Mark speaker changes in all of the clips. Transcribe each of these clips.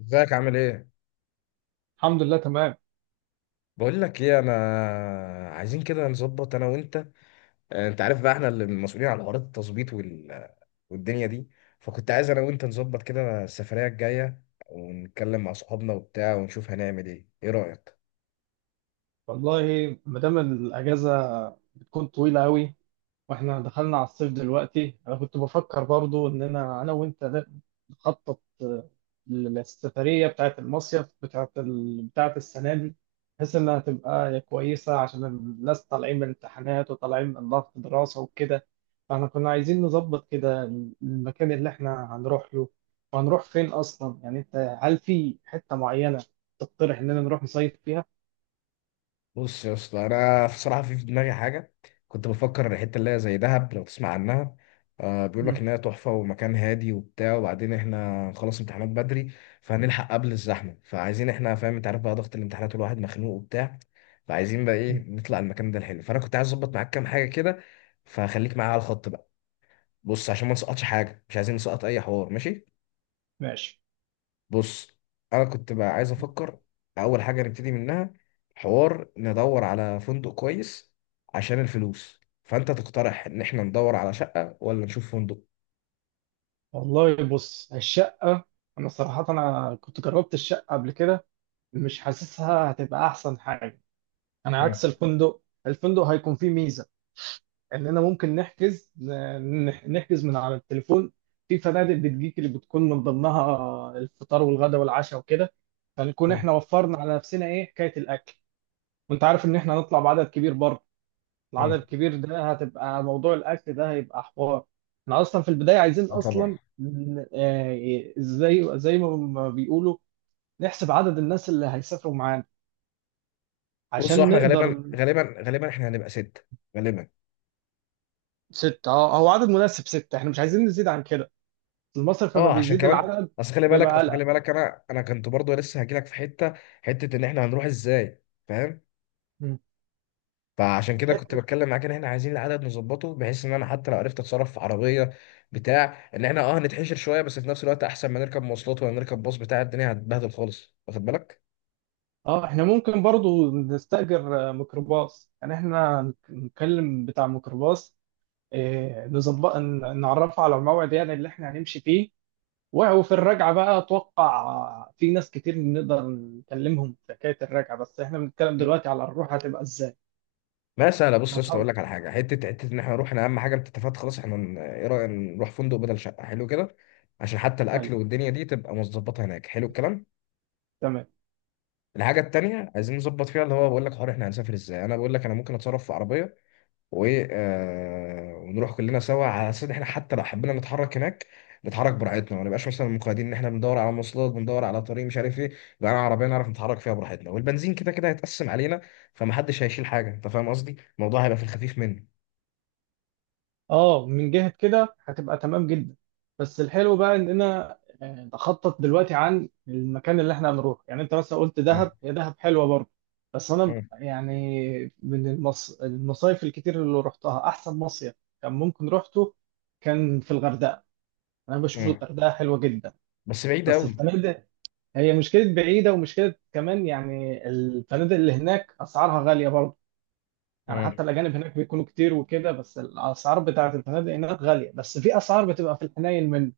Speaker 1: ازيك عامل ايه؟
Speaker 2: الحمد لله تمام.
Speaker 1: بقول لك ايه، انا عايزين كده نظبط انا وانت. انت عارف بقى احنا اللي مسؤولين على حوارات التظبيط والدنيا دي. فكنت عايز انا وانت نظبط كده السفرية الجاية، ونتكلم مع صحابنا وبتاع ونشوف هنعمل ايه، ايه رأيك؟
Speaker 2: والله ما دام الاجازه بتكون طويله قوي، واحنا دخلنا على الصيف دلوقتي، انا كنت بفكر برضو اننا انا وانت نخطط للسفريه بتاعت المصيف بتاعت السنه دي، بحيث انها تبقى كويسه عشان الناس طالعين من الامتحانات وطالعين من ضغط دراسه وكده. فاحنا كنا عايزين نظبط كده المكان اللي احنا هنروح له، وهنروح فين اصلا؟ يعني انت هل في حته معينه تقترح اننا نروح نصيف فيها؟
Speaker 1: بص يا اسطى، انا بصراحه في دماغي حاجه، كنت بفكر الحته اللي هي زي دهب لو تسمع عنها. بيقول لك
Speaker 2: مم.
Speaker 1: ان هي تحفه ومكان هادي وبتاع، وبعدين احنا نخلص امتحانات بدري، فهنلحق قبل الزحمه. فعايزين احنا، فاهم، انت عارف بقى ضغط الامتحانات والواحد مخنوق وبتاع. فعايزين بقى ايه،
Speaker 2: مم.
Speaker 1: نطلع المكان ده الحلو، فانا كنت عايز اظبط معاك كام حاجه كده. فخليك معايا على الخط بقى. بص، عشان ما نسقطش حاجه، مش عايزين نسقط اي حوار، ماشي.
Speaker 2: ماشي.
Speaker 1: بص، انا كنت بقى عايز افكر، اول حاجه نبتدي منها، حوار ندور على فندق كويس عشان الفلوس، فانت تقترح ان احنا ندور على شقه ولا نشوف فندق؟
Speaker 2: والله بص، الشقة أنا صراحة أنا كنت جربت الشقة قبل كده، مش حاسسها هتبقى أحسن حاجة. أنا
Speaker 1: مم.
Speaker 2: عكس الفندق، الفندق هيكون فيه ميزة إننا ممكن نحجز من على التليفون. في فنادق بتجيك اللي بتكون من ضمنها الفطار والغداء والعشاء وكده، فنكون
Speaker 1: مم.
Speaker 2: إحنا وفرنا على نفسنا إيه حكاية الأكل. وأنت عارف إن إحنا هنطلع بعدد كبير بره، العدد
Speaker 1: مم.
Speaker 2: الكبير ده هتبقى موضوع الاكل ده هيبقى حوار. احنا اصلا في البدايه عايزين
Speaker 1: اه طبعا.
Speaker 2: اصلا زي ما بيقولوا نحسب عدد الناس اللي هيسافروا معانا
Speaker 1: بص، هو
Speaker 2: عشان
Speaker 1: احنا غالبا
Speaker 2: نقدر.
Speaker 1: غالبا غالبا احنا هنبقى ستة، غالبا.
Speaker 2: ستة، اه، هو عدد مناسب، ستة احنا مش عايزين نزيد عن كده، المصرف لما
Speaker 1: اه عشان
Speaker 2: بيزيد
Speaker 1: كمان،
Speaker 2: العدد
Speaker 1: اصل خلي بالك
Speaker 2: بيبقى
Speaker 1: اصل خلي
Speaker 2: قلق.
Speaker 1: بالك انا كنت برضو لسه هجيلك في حته ان احنا هنروح ازاي، فاهم.
Speaker 2: مم.
Speaker 1: فعشان كده كنت
Speaker 2: حتة.
Speaker 1: بتكلم معاك ان احنا عايزين العدد نظبطه، بحيث ان انا حتى لو عرفت اتصرف في عربيه بتاع، ان احنا هنتحشر شويه، بس في نفس الوقت احسن ما نركب مواصلات ولا نركب باص بتاع، الدنيا هتبهدل خالص، واخد بالك؟
Speaker 2: اه احنا ممكن برضو نستأجر ميكروباص، يعني احنا نكلم بتاع ميكروباص، نظبط نعرفه على الموعد يعني اللي احنا هنمشي فيه. وفي الرجعة بقى أتوقع في ناس كتير نقدر نكلمهم في حكاية الرجعة، بس إحنا بنتكلم دلوقتي على الروح هتبقى إزاي؟
Speaker 1: ما سهله، بص
Speaker 2: إحنا
Speaker 1: يا اسطى،
Speaker 2: طبعا.
Speaker 1: اقول لك على حاجه، حته ان احنا نروح، انا اهم حاجه انت اتفقت خلاص، احنا ايه رايك نروح فندق بدل شقه، حلو كده. عشان حتى
Speaker 2: أيوه،
Speaker 1: الاكل والدنيا دي تبقى مظبطه هناك، حلو الكلام.
Speaker 2: تمام.
Speaker 1: الحاجه التانيه عايزين نظبط فيها، اللي هو بقول لك، حوار احنا هنسافر ازاي، انا بقول لك انا ممكن اتصرف في عربيه و آه، ونروح كلنا سوا، على اساس ان احنا حتى لو حبينا نتحرك هناك، نتحرك براحتنا، ما نبقاش مثلا مقيدين ان احنا بندور على مواصلات، بندور على طريق مش عارف ايه. يبقى انا عربيه نعرف نتحرك فيها براحتنا، والبنزين كده كده هيتقسم علينا، فمحدش هيشيل حاجه. انت فاهم قصدي، الموضوع هيبقى في الخفيف منه.
Speaker 2: أه، من جهة كده هتبقى تمام جدا، بس الحلو بقى إننا نخطط دلوقتي عن المكان اللي إحنا هنروح. يعني أنت مثلا قلت
Speaker 1: مم.
Speaker 2: دهب، هي دهب حلوة برضه، بس أنا
Speaker 1: مم.
Speaker 2: يعني من المصايف الكتير اللي رحتها أحسن مصيف كان ممكن روحته كان في الغردقة. أنا بشوف
Speaker 1: مم.
Speaker 2: الغردقة حلوة جدا،
Speaker 1: بس بعيد
Speaker 2: بس
Speaker 1: قوي.
Speaker 2: الفنادق هي مشكلة بعيدة ومشكلة كمان. يعني الفنادق اللي هناك أسعارها غالية برضه، يعني حتى الأجانب هناك بيكونوا كتير وكده، بس الأسعار بتاعة الفنادق هناك غالية، بس في أسعار بتبقى في الحنين منه.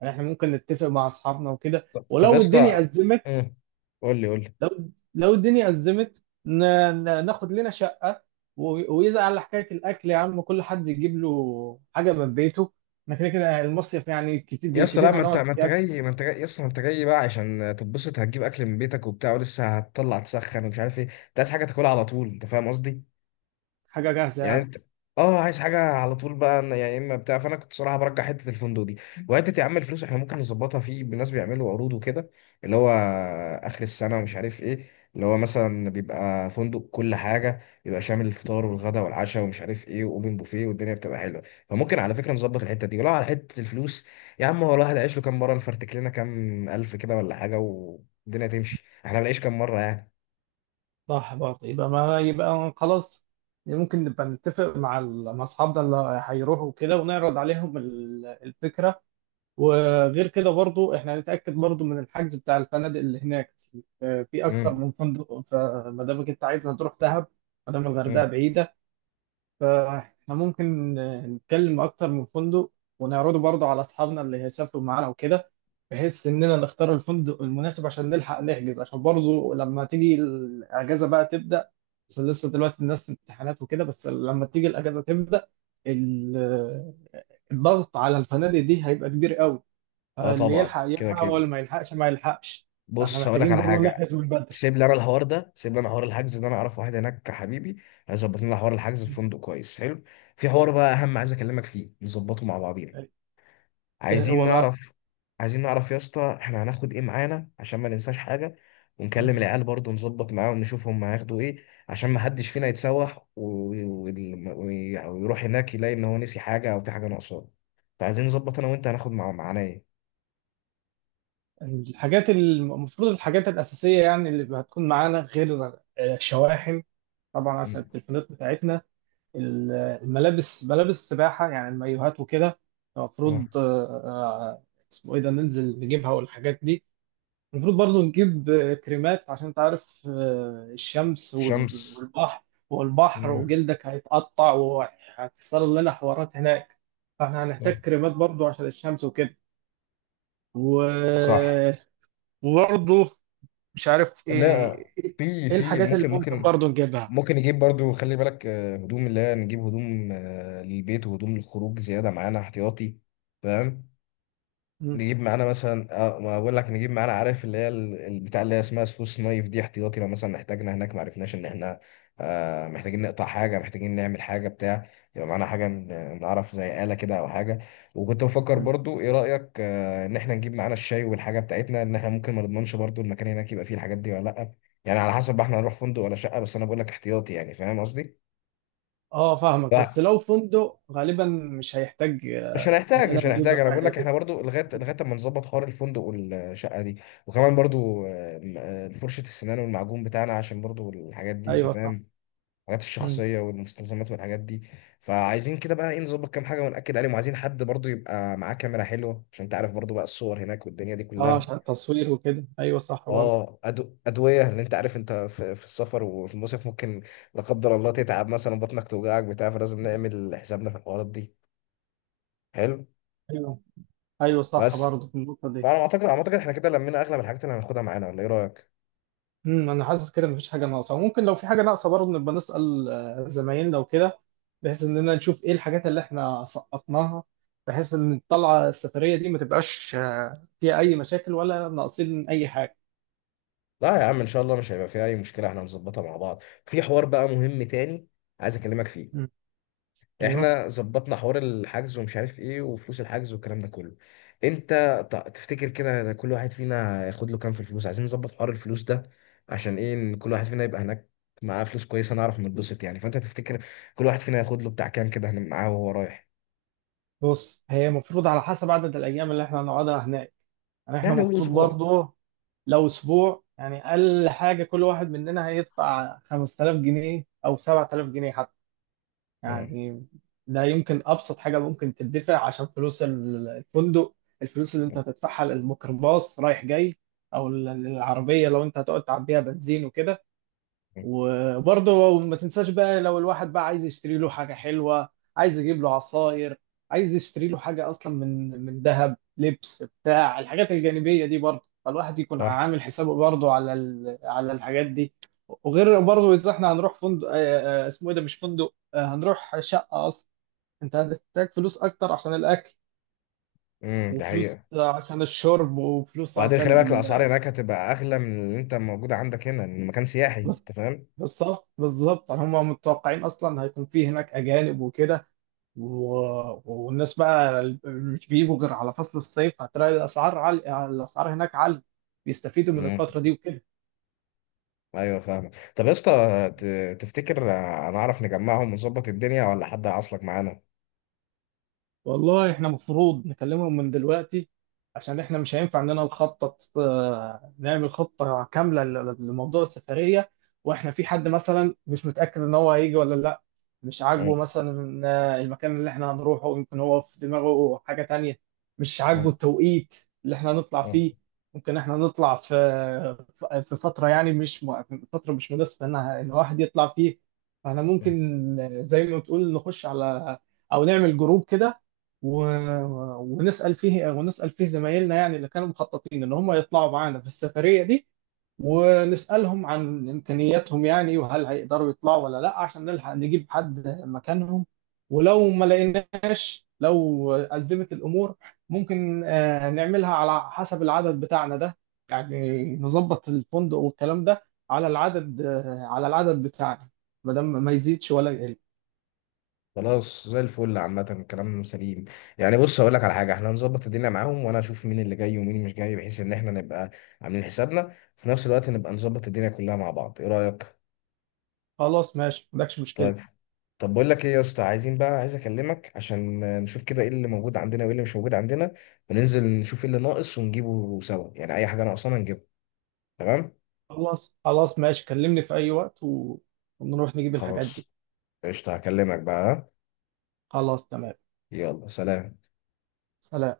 Speaker 2: يعني إحنا ممكن نتفق مع أصحابنا وكده،
Speaker 1: طب طب يا
Speaker 2: ولو
Speaker 1: اسطى.
Speaker 2: الدنيا أزمت،
Speaker 1: مم. قول لي، قول لي.
Speaker 2: لو لو الدنيا أزمت ناخد لنا شقة، ويزعل على حكاية الأكل، يا عم كل حد يجيب له حاجة من بيته، إحنا كده كده المصيف يعني كتير
Speaker 1: يا اسطى لا،
Speaker 2: بالكتير هنقعد
Speaker 1: ما انت
Speaker 2: يعني
Speaker 1: جاي ما انت جاي يا اسطى ما انت جاي بقى، عشان تتبسط هتجيب اكل من بيتك وبتاع، ولسه هتطلع تسخن ومش عارف ايه، انت عايز حاجه تاكلها على طول، انت فاهم قصدي؟
Speaker 2: حاجة جاهزة
Speaker 1: يعني
Speaker 2: يعني.
Speaker 1: انت اه عايز حاجه على طول بقى. انا يا اما بتاع، فانا كنت صراحه برجع حته الفندق دي. وحته يا عم الفلوس، احنا ممكن نظبطها في ناس بيعملوا عروض وكده، اللي هو اخر السنه ومش عارف ايه، اللي هو مثلا بيبقى فندق، كل حاجه بيبقى شامل الفطار والغداء والعشاء ومش عارف ايه، واوبن بوفيه، والدنيا بتبقى حلوه. فممكن على فكره نظبط الحته دي، ولو على حته الفلوس، يا عم هو الواحد عايش له كام مره؟ نفرتك لنا كام الف كده ولا حاجه، والدنيا تمشي، احنا بنعيش كام مره يعني.
Speaker 2: صح برضه، يبقى ما يبقى خلاص. ممكن نبقى نتفق مع مع اصحابنا اللي هيروحوا كده ونعرض عليهم الفكره. وغير كده برضه احنا هنتاكد برضه من الحجز بتاع الفنادق اللي هناك، في اكتر
Speaker 1: امم.
Speaker 2: من فندق. فما دامك انت عايز هتروح دهب، ما دام الغردقه
Speaker 1: امم.
Speaker 2: بعيده، فاحنا ممكن نتكلم اكتر من فندق ونعرضه برضه على اصحابنا اللي هيسافروا معانا وكده، بحيث اننا نختار الفندق المناسب عشان نلحق نحجز، عشان برضه لما تيجي الاجازه بقى تبدا. بس لسه دلوقتي الناس في امتحانات وكده، بس لما تيجي الاجازه تبدا ال- الضغط على الفنادق دي هيبقى كبير قوي،
Speaker 1: اه
Speaker 2: اللي
Speaker 1: طبعا،
Speaker 2: يلحق
Speaker 1: كده
Speaker 2: يلحق
Speaker 1: كده.
Speaker 2: واللي ما يلحقش ما يلحقش، فاحنا
Speaker 1: بص، هقول لك
Speaker 2: محتاجين
Speaker 1: على
Speaker 2: برضه
Speaker 1: حاجه،
Speaker 2: نحجز من بدري.
Speaker 1: سيب لي انا الحوار ده، سيب لي انا حوار الحجز ده، انا اعرف واحد هناك حبيبي، هيظبط لنا حوار الحجز في فندق كويس حلو. في حوار بقى اهم عايز اكلمك فيه، نظبطه مع بعضينا.
Speaker 2: إيه
Speaker 1: عايزين
Speaker 2: هو بقى؟
Speaker 1: نعرف. يا اسطى احنا هناخد ايه معانا عشان ما ننساش حاجه. ونكلم العيال برضه، نظبط معاهم، نشوف هم هياخدوا ايه، عشان ما حدش فينا يتسوح ويروح هناك يلاقي ان هو نسي حاجه او في حاجه ناقصاه. فعايزين نظبط انا وانت هناخد معانا ايه.
Speaker 2: الحاجات المفروض الحاجات الاساسيه، يعني اللي هتكون معانا غير الشواحن طبعا عشان
Speaker 1: مم.
Speaker 2: التليفونات بتاعتنا، ال- الملابس، ملابس السباحة يعني المايوهات وكده
Speaker 1: اه.
Speaker 2: المفروض. آه، اسمه ايه ده، ننزل نجيبها والحاجات دي. المفروض برضو نجيب كريمات عشان تعرف الشمس
Speaker 1: شمس.
Speaker 2: والبحر، والبحر
Speaker 1: تمام.
Speaker 2: وجلدك هيتقطع وهتحصل لنا حوارات هناك، فاحنا
Speaker 1: آه.
Speaker 2: هنحتاج كريمات برضو عشان الشمس وكده. و...
Speaker 1: صح.
Speaker 2: وبرضو مش عارف
Speaker 1: لا،
Speaker 2: ايه،
Speaker 1: في
Speaker 2: ايه
Speaker 1: في
Speaker 2: الحاجات اللي
Speaker 1: ممكن
Speaker 2: ممكن
Speaker 1: ممكن
Speaker 2: برضو نجيبها.
Speaker 1: ممكن نجيب برضو، خلي بالك، هدوم، اللي هي نجيب هدوم للبيت، وهدوم للخروج زيادة معانا احتياطي، فاهم. نجيب معانا مثلا ما بقول لك، نجيب معانا عارف اللي هي البتاع اللي هي اسمها سويس نايف دي احتياطي، لو مثلا احتاجنا هناك ما عرفناش ان احنا محتاجين نقطع حاجه، محتاجين نعمل حاجه بتاع. يبقى معانا حاجه نعرف زي آلة كده او حاجه. وكنت بفكر برضو، ايه رأيك ان احنا نجيب معانا الشاي والحاجه بتاعتنا، ان احنا ممكن ما نضمنش برضو المكان هناك يبقى فيه الحاجات دي ولا لا. يعني على حسب بقى احنا هنروح فندق ولا شقه، بس انا بقول لك احتياطي يعني، فاهم قصدي؟
Speaker 2: اه فاهمك، بس
Speaker 1: لا،
Speaker 2: لو فندق غالبا مش هيحتاج
Speaker 1: مش هنحتاج، مش
Speaker 2: اننا نجيب
Speaker 1: هنحتاج، انا بقول
Speaker 2: الحاجات
Speaker 1: لك
Speaker 2: دي.
Speaker 1: احنا برضو لغايه اما نظبط حوار الفندق والشقه دي، وكمان برضو فرشه السنان والمعجون بتاعنا، عشان برضو الحاجات دي انت
Speaker 2: ايوه صح.
Speaker 1: فاهم، الحاجات
Speaker 2: مم.
Speaker 1: الشخصيه والمستلزمات والحاجات دي. فعايزين كده بقى ايه، نظبط كام حاجه ونأكد عليهم، وعايزين حد برضو يبقى معاه كاميرا حلوه، عشان انت عارف برضو بقى الصور هناك والدنيا دي
Speaker 2: اه
Speaker 1: كلها.
Speaker 2: عشان التصوير وكده، ايوه صح برضه.
Speaker 1: اه ادويه، لان انت عارف انت في السفر وفي المصيف، ممكن لا قدر الله تتعب مثلا، بطنك توجعك بتاع، فلازم نعمل حسابنا في الحوارات دي، حلو.
Speaker 2: ايوه، ايوه صح
Speaker 1: بس،
Speaker 2: برضه في النقطه دي.
Speaker 1: فانا اعتقد احنا كده لمينا اغلب الحاجات اللي هناخدها معانا، ولا ايه رايك.
Speaker 2: امم، انا حاسس كده مفيش حاجه ناقصه، ممكن لو في حاجه ناقصه برضه نبقى نسال زمايلنا وكده، بحيث اننا نشوف ايه الحاجات اللي احنا سقطناها، بحيث ان الطلعه السفريه دي ما تبقاش فيها اي مشاكل ولا ناقصين اي حاجه.
Speaker 1: لا يا عم، ان شاء الله مش هيبقى فيها اي مشكله، احنا هنظبطها مع بعض. في حوار بقى مهم تاني عايز اكلمك فيه،
Speaker 2: امم. ايوه.
Speaker 1: احنا ظبطنا حوار الحجز ومش عارف ايه، وفلوس الحجز والكلام ده كله. انت تفتكر كده كل واحد فينا ياخد له كام في الفلوس؟ عايزين نظبط حوار الفلوس ده، عشان ايه ان كل واحد فينا يبقى هناك معاه فلوس كويسه نعرف نتبسط يعني. فانت تفتكر كل واحد فينا ياخد له بتاع كام كده معاه وهو رايح؟
Speaker 2: بص، هي المفروض على حسب عدد الايام اللي احنا هنقعدها هناك، يعني احنا
Speaker 1: يعني قول
Speaker 2: المفروض
Speaker 1: اسبوع.
Speaker 2: برضه لو اسبوع، يعني اقل حاجه كل واحد مننا هيدفع 5000 جنيه او 7000 جنيه حتى
Speaker 1: مم.
Speaker 2: يعني. ده يمكن ابسط حاجه ممكن تدفع عشان فلوس الفندق، الفلوس اللي انت هتدفعها للميكروباص رايح جاي، او العربيه لو انت هتقعد تعبيها بنزين وكده.
Speaker 1: مم.
Speaker 2: وبرضه ما تنساش بقى لو الواحد بقى عايز يشتري له حاجة حلوة، عايز يجيب له عصاير، عايز يشتري له حاجة أصلا من ذهب، لبس بتاع، الحاجات الجانبية دي برضه، فالواحد يكون
Speaker 1: صح.
Speaker 2: عامل حسابه برضه على الحاجات دي. وغير برضه إذا إحنا هنروح فندق، اسمه إيه ده، مش فندق، هنروح شقة أصلا، أنت هتحتاج فلوس أكتر عشان الأكل،
Speaker 1: امم، ده
Speaker 2: وفلوس
Speaker 1: حقيقة.
Speaker 2: عشان الشرب، وفلوس
Speaker 1: وبعدين خلي
Speaker 2: عشان.
Speaker 1: بالك الاسعار هناك هتبقى اغلى من اللي انت موجود عندك هنا، لان مكان سياحي، انت
Speaker 2: بس
Speaker 1: فاهم.
Speaker 2: بالظبط بالظبط، هما متوقعين أصلا هيكون في هناك أجانب وكده، والناس بقى مش بيجوا غير على فصل الصيف، هتلاقي الاسعار عالية، الاسعار هناك عالية، بيستفيدوا من
Speaker 1: امم.
Speaker 2: الفترة دي وكده.
Speaker 1: ايوه فاهمك، طب يا اسطى، تفتكر هنعرف نجمعهم ونظبط الدنيا، ولا حد هيعصلك معانا؟
Speaker 2: والله احنا مفروض نكلمهم من دلوقتي، عشان احنا مش هينفع اننا نخطط نعمل خطة كاملة لموضوع السفرية واحنا في حد مثلا مش متأكد ان هو هيجي ولا لا، مش
Speaker 1: أه.
Speaker 2: عاجبه مثلا المكان اللي احنا هنروحه، يمكن هو في دماغه حاجة تانية، مش
Speaker 1: أه.
Speaker 2: عاجبه التوقيت اللي احنا هنطلع
Speaker 1: أه.
Speaker 2: فيه. ممكن احنا نطلع في فترة، يعني مش م- فترة مش مناسبة ان إن الواحد يطلع فيه. فاحنا
Speaker 1: أه.
Speaker 2: ممكن زي ما بتقول نخش على، او نعمل جروب كده و... ونسأل فيه زمايلنا يعني اللي كانوا مخططين ان هم يطلعوا معانا في السفرية دي، ونسألهم عن إمكانياتهم يعني وهل هيقدروا يطلعوا ولا لا عشان نلحق نجيب حد مكانهم. ولو ما لقيناش، لو أزمت الأمور، ممكن نعملها على حسب العدد بتاعنا ده، يعني نظبط الفندق والكلام ده على العدد على العدد بتاعنا ما دام ما يزيدش ولا يقل.
Speaker 1: خلاص زي الفل، عامة الكلام سليم يعني. بص، هقول لك على حاجة، احنا هنظبط الدنيا معاهم، وانا اشوف مين اللي جاي ومين مش جاي، بحيث ان احنا نبقى عاملين حسابنا، في نفس الوقت نبقى نظبط الدنيا كلها مع بعض، ايه رأيك؟
Speaker 2: خلاص ماشي، ما عندكش مشكلة.
Speaker 1: طيب. طب بقول لك ايه يا اسطى، عايزين بقى، عايز اكلمك عشان نشوف كده ايه اللي موجود عندنا وايه اللي مش موجود عندنا، وننزل نشوف ايه اللي ناقص ونجيبه سوا، يعني اي حاجه ناقصانا نجيبها، تمام.
Speaker 2: خلاص خلاص ماشي، كلمني في أي وقت ونروح نجيب الحاجات دي.
Speaker 1: خلاص، قشطه، هكلمك بقى ها؟
Speaker 2: خلاص تمام.
Speaker 1: يلا سلام.
Speaker 2: سلام.